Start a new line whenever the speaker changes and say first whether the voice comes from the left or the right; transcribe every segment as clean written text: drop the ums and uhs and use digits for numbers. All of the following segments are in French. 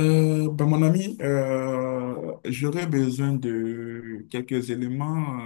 left: Mon ami, j'aurais besoin de quelques éléments,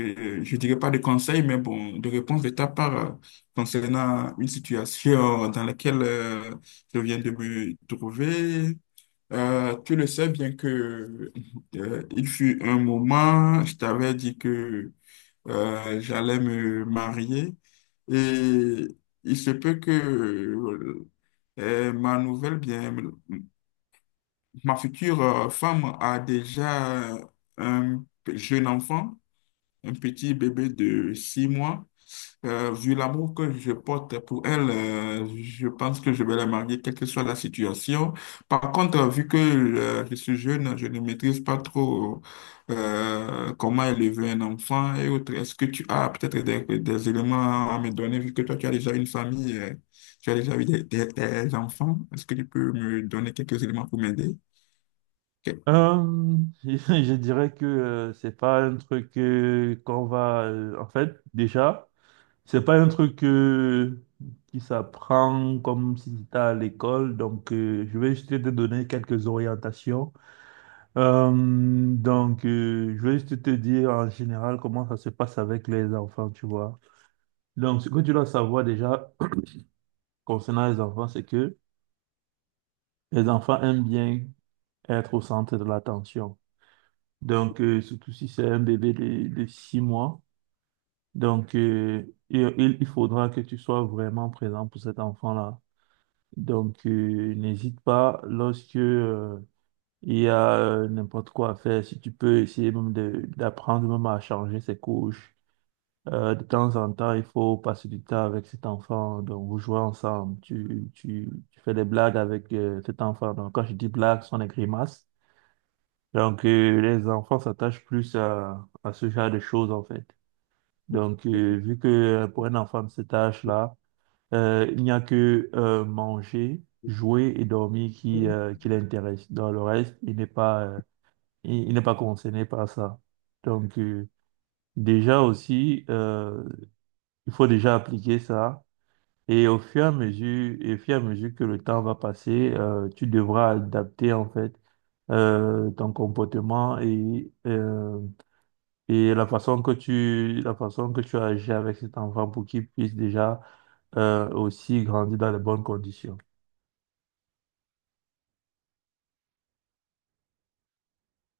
left: je dirais pas de conseils, mais bon, de réponses de ta part concernant une situation dans laquelle je viens de me trouver. Tu le sais bien que il fut un moment, je t'avais dit que j'allais me marier, et il se peut que ma nouvelle bien ma future femme a déjà un jeune enfant, un petit bébé de 6 mois. Vu l'amour que je porte pour elle, je pense que je vais la marier, quelle que soit la situation. Par contre, vu que je suis jeune, je ne maîtrise pas trop comment élever un enfant et autres. Est-ce que tu as peut-être des éléments à me donner, vu que toi, tu as déjà une famille, tu as déjà eu des enfants? Est-ce que tu peux me donner quelques éléments pour m'aider?
right: Euh, je dirais que c'est pas un truc qu'on va. En fait, déjà, c'est pas un truc qui s'apprend comme si c'était à l'école. Donc, je vais juste te donner quelques orientations. Euh, donc, je vais juste te dire en général comment ça se passe avec les enfants, tu vois. Donc, ce que tu dois savoir déjà concernant les enfants, c'est que les enfants aiment bien être au centre de l'attention. Donc, surtout si c'est un bébé de 6 mois. Donc, il faudra que tu sois vraiment présent pour cet enfant-là. Donc, n'hésite pas lorsque il y a n'importe quoi à faire. Si tu peux essayer même d'apprendre même à changer ses couches. De temps en temps, il faut passer du temps avec cet enfant. Donc, vous jouez ensemble. Tu fais des blagues avec cet enfant. Donc, quand je dis blagues, ce sont des grimaces. Donc, les enfants s'attachent plus à ce genre de choses, en fait. Donc, vu que pour un enfant de cet âge-là, il n'y a que manger, jouer et dormir qui l'intéresse. Dans le reste, il n'est pas, il n'est pas concerné par ça. Donc, déjà aussi, il faut déjà appliquer ça. Et au fur et à mesure, et au fur et à mesure que le temps va passer, tu devras adapter, en fait, ton comportement et la façon que tu agis avec cet enfant pour qu'il puisse déjà aussi grandir dans les bonnes conditions.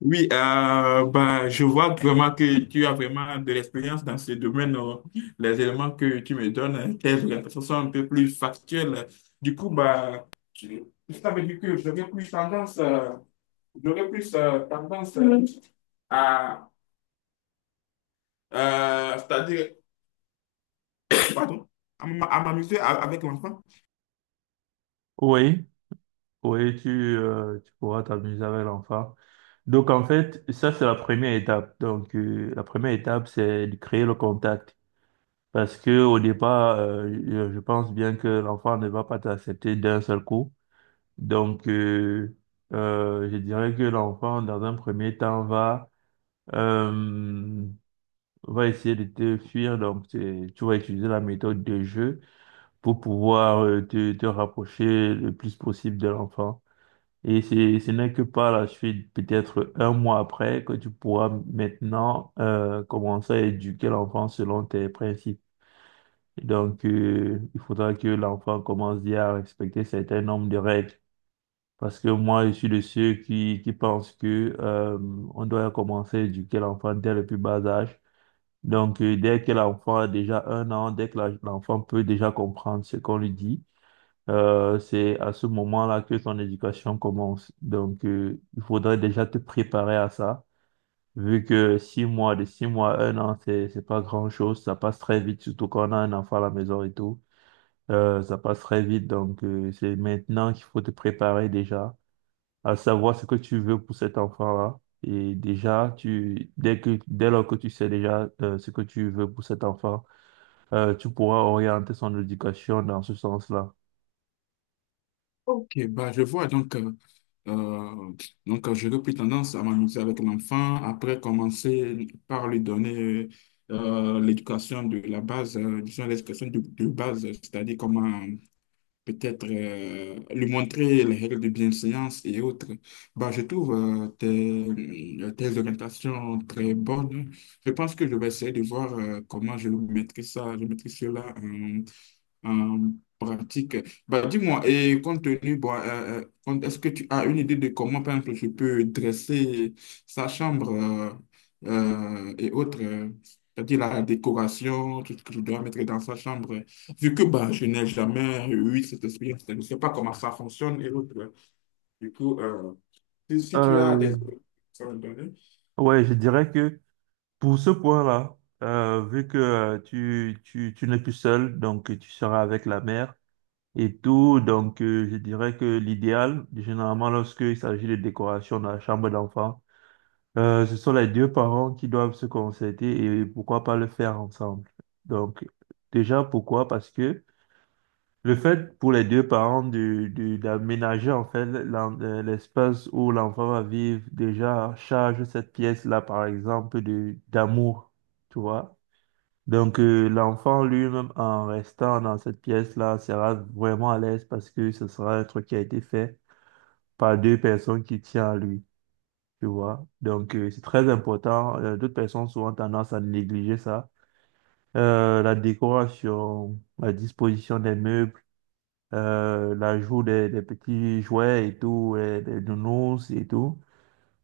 left: Oui, bah, je vois vraiment que tu as vraiment de l'expérience dans ce domaine. Les éléments que tu me donnes, tes orientations sont un peu plus factuelles. Du coup, bah, tu- ça veut dire que j'aurais plus tendance à, c'est-à-dire, pardon, à m'amuser avec l'enfant.
right: Oui, oui, tu pourras t'amuser avec l'enfant. Donc en fait, ça c'est la première étape. Donc la première étape, c'est de créer le contact. Parce que au départ, je pense bien que l'enfant ne va pas t'accepter d'un seul coup. Donc je dirais que l'enfant, dans un premier temps, va. euh, On va essayer de te fuir, donc tu vas utiliser la méthode de jeu pour pouvoir te rapprocher le plus possible de l'enfant. Et ce n'est que par la suite, peut-être 1 mois après, que tu pourras maintenant commencer à éduquer l'enfant selon tes principes. Donc, il faudra que l'enfant commence déjà à respecter certains nombres de règles. Parce que moi, je suis de ceux qui pensent que on doit commencer à éduquer l'enfant dès le plus bas âge. Donc, dès que l'enfant a déjà 1 an, dès que l'enfant peut déjà comprendre ce qu'on lui dit, c'est à ce moment-là que son éducation commence. Donc, il faudrait déjà te préparer à ça, vu que 6 mois, de 6 mois à 1 an, c'est pas grand-chose, ça passe très vite, surtout quand on a un enfant à la maison et tout. Ça passe très vite, donc c'est maintenant qu'il faut te préparer déjà à savoir ce que tu veux pour cet enfant-là. Et déjà, dès lors que tu sais déjà ce que tu veux pour cet enfant, tu pourras orienter son éducation dans ce sens-là.
left: Ok, bah, je vois. Euh, j'aurais plus tendance à m'amuser avec l'enfant, après commencer par lui donner l'éducation de la base, disons l'éducation de base, c'est-à-dire comment peut-être lui montrer les règles de bienséance et autres. Bah, je trouve tes orientations très bonnes. Je pense que je vais essayer de voir comment je maîtrise ça, je maîtrise cela en pratique. Bah, dis-moi, et compte tenu, bon, est-ce que tu as une idée de comment, par exemple, je peux dresser sa chambre et autres, c'est-à-dire la décoration, tout ce que je dois mettre dans sa chambre, vu que bah, je n'ai jamais eu cette expérience, je ne sais pas comment ça fonctionne et autres. Du coup, si tu as des...
right: Euh,
left: ça me donne-
right: ouais, je dirais que pour ce point-là, vu que tu n'es plus seul, donc tu seras avec la mère et tout, donc je dirais que l'idéal, généralement lorsqu'il s'agit de décoration dans la chambre d'enfant, ce sont les deux parents qui doivent se concerter et pourquoi pas le faire ensemble. Donc déjà, pourquoi? Parce que le fait pour les deux parents d'aménager en fait l'espace où l'enfant va vivre déjà charge cette pièce-là par exemple de d'amour, tu vois. Donc l'enfant lui-même en restant dans cette pièce-là sera vraiment à l'aise parce que ce sera un truc qui a été fait par deux personnes qui tiennent à lui, tu vois. Donc c'est très important. D'autres personnes souvent tendance à négliger ça. La décoration, la disposition des meubles, l'ajout des petits jouets et tout, et des nounours et tout.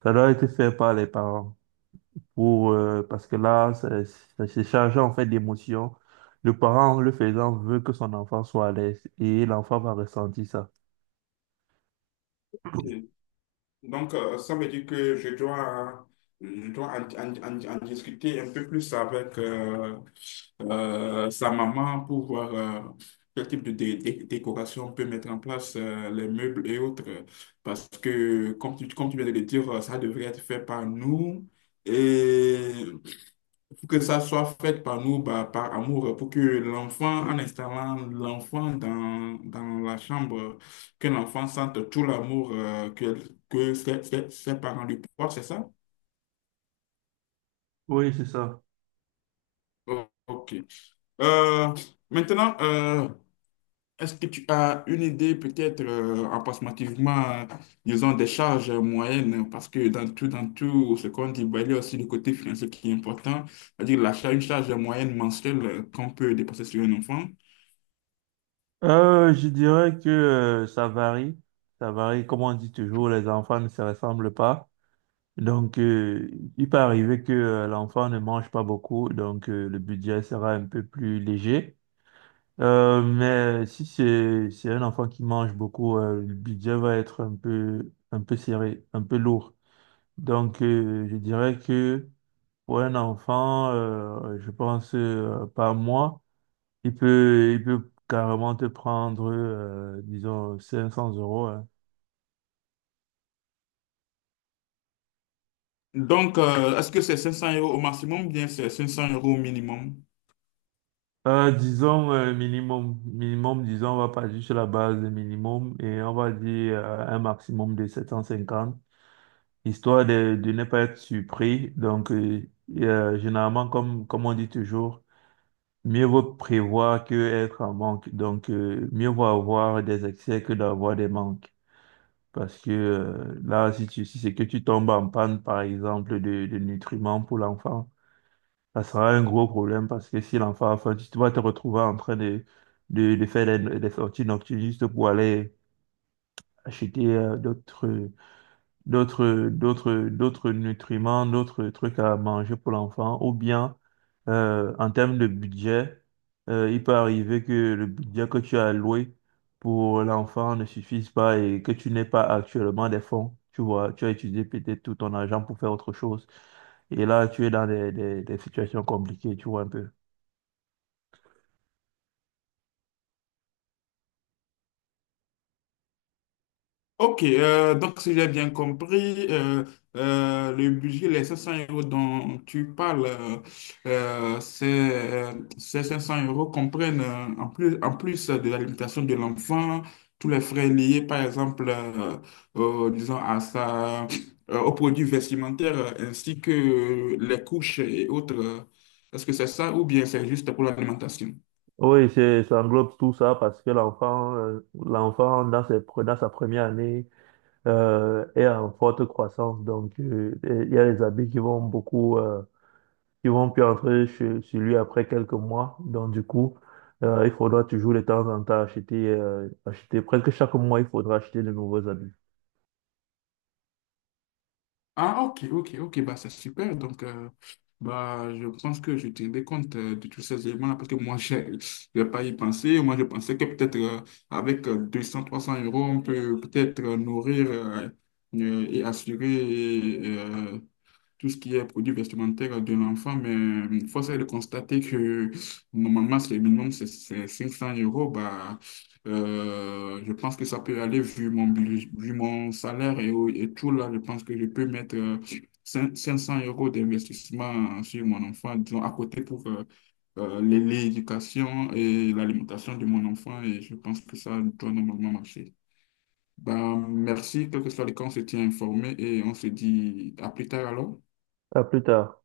right: Ça doit être fait par les parents pour, parce que là, c'est chargé en fait d'émotions. Le parent, en le faisant, veut que son enfant soit à l'aise et l'enfant va ressentir ça.
left: Donc, ça veut dire que je dois en discuter un peu plus avec sa maman pour voir quel type de décoration on peut mettre en place, les meubles et autres. Parce que, comme tu viens de le dire, ça devrait être fait par nous. Et pour que ça soit fait par nous, bah, par amour, pour que l'enfant, en installant l'enfant dans la chambre, que l'enfant sente tout l'amour que ses parents lui portent, c'est ça?
right: Oui, c'est ça.
left: Oh, ok. Euh, maintenant, euh, Est-ce que tu as une idée peut-être approximativement, disons, des charges moyennes? Parce que dans tout ce qu'on dit, bah, il y a aussi le côté financier qui est important. C'est-à-dire la charge, une charge moyenne mensuelle qu'on peut dépenser sur un enfant.
right: Je dirais que ça varie. Ça varie. Comme on dit toujours, les enfants ne se ressemblent pas. Donc, il peut arriver que l'enfant ne mange pas beaucoup, donc le budget sera un peu plus léger. Mais si c'est un enfant qui mange beaucoup, le budget va être un peu serré, un peu lourd. Donc je dirais que pour un enfant, je pense par mois, il peut carrément te prendre disons 500 euros. Hein.
left: Donc, est-ce que c'est 500 euros au maximum ou bien c'est 500 euros au minimum?
right: Disons minimum, disons on va partir sur la base de minimum et on va dire un maximum de 750. Histoire de ne pas être surpris. Donc, et, généralement, comme on dit toujours, mieux vaut prévoir que être en manque. Donc, mieux vaut avoir des excès que d'avoir des manques. Parce que là, si c'est que tu tombes en panne, par exemple, de nutriments pour l'enfant, ça sera un gros problème parce que si l'enfant a faim, vas te retrouver en train de faire des sorties nocturnes juste pour aller acheter d'autres. D'autres nutriments, d'autres trucs à manger pour l'enfant, ou bien en termes de budget, il peut arriver que le budget que tu as alloué pour l'enfant ne suffise pas et que tu n'aies pas actuellement des fonds. Tu vois, tu as utilisé peut-être tout ton argent pour faire autre chose. Et là, tu es dans des situations compliquées, tu vois un peu.
left: Ok, donc si j'ai bien compris, le budget, les 500 euros dont tu parles, euh, c'est, euh, ces 500 euros comprennent en plus de l'alimentation de l'enfant, tous les frais liés, par exemple, disons, à sa, aux produits vestimentaires, ainsi que les couches et autres. Est-ce que c'est ça ou bien c'est juste pour l'alimentation?
right: Oui, ça englobe tout ça parce que l'enfant, dans sa première année, est en forte croissance. Donc, et il y a les habits qui vont beaucoup, qui vont plus entrer chez lui après quelques mois. Donc, du coup, il faudra toujours de temps en temps acheter. Presque chaque mois, il faudra acheter de nouveaux habits.
left: Ah, ok, ok, ok, bah, c'est super. Donc, bah, je pense que je tiendrai compte de tous ces éléments-là parce que moi, je n'ai pas y pensé. Moi, je pensais que peut-être avec 200, 300 euros, on peut peut-être nourrir et assurer euh, tout ce qui est produit vestimentaire de l'enfant, mais force est de constater que normalement, c'est le minimum, c'est 500 euros. Bah, je pense que ça peut aller vu mon, vu mon salaire et, et tout là. Je pense que je peux mettre cinq 500 euros d'investissement sur mon enfant, disons, à côté pour l'éducation et l'alimentation de mon enfant. Et je pense que ça doit normalement marcher. Bah, merci, quel que soit le cas, on se tient informé et on se dit à plus tard alors.
right: À plus tard.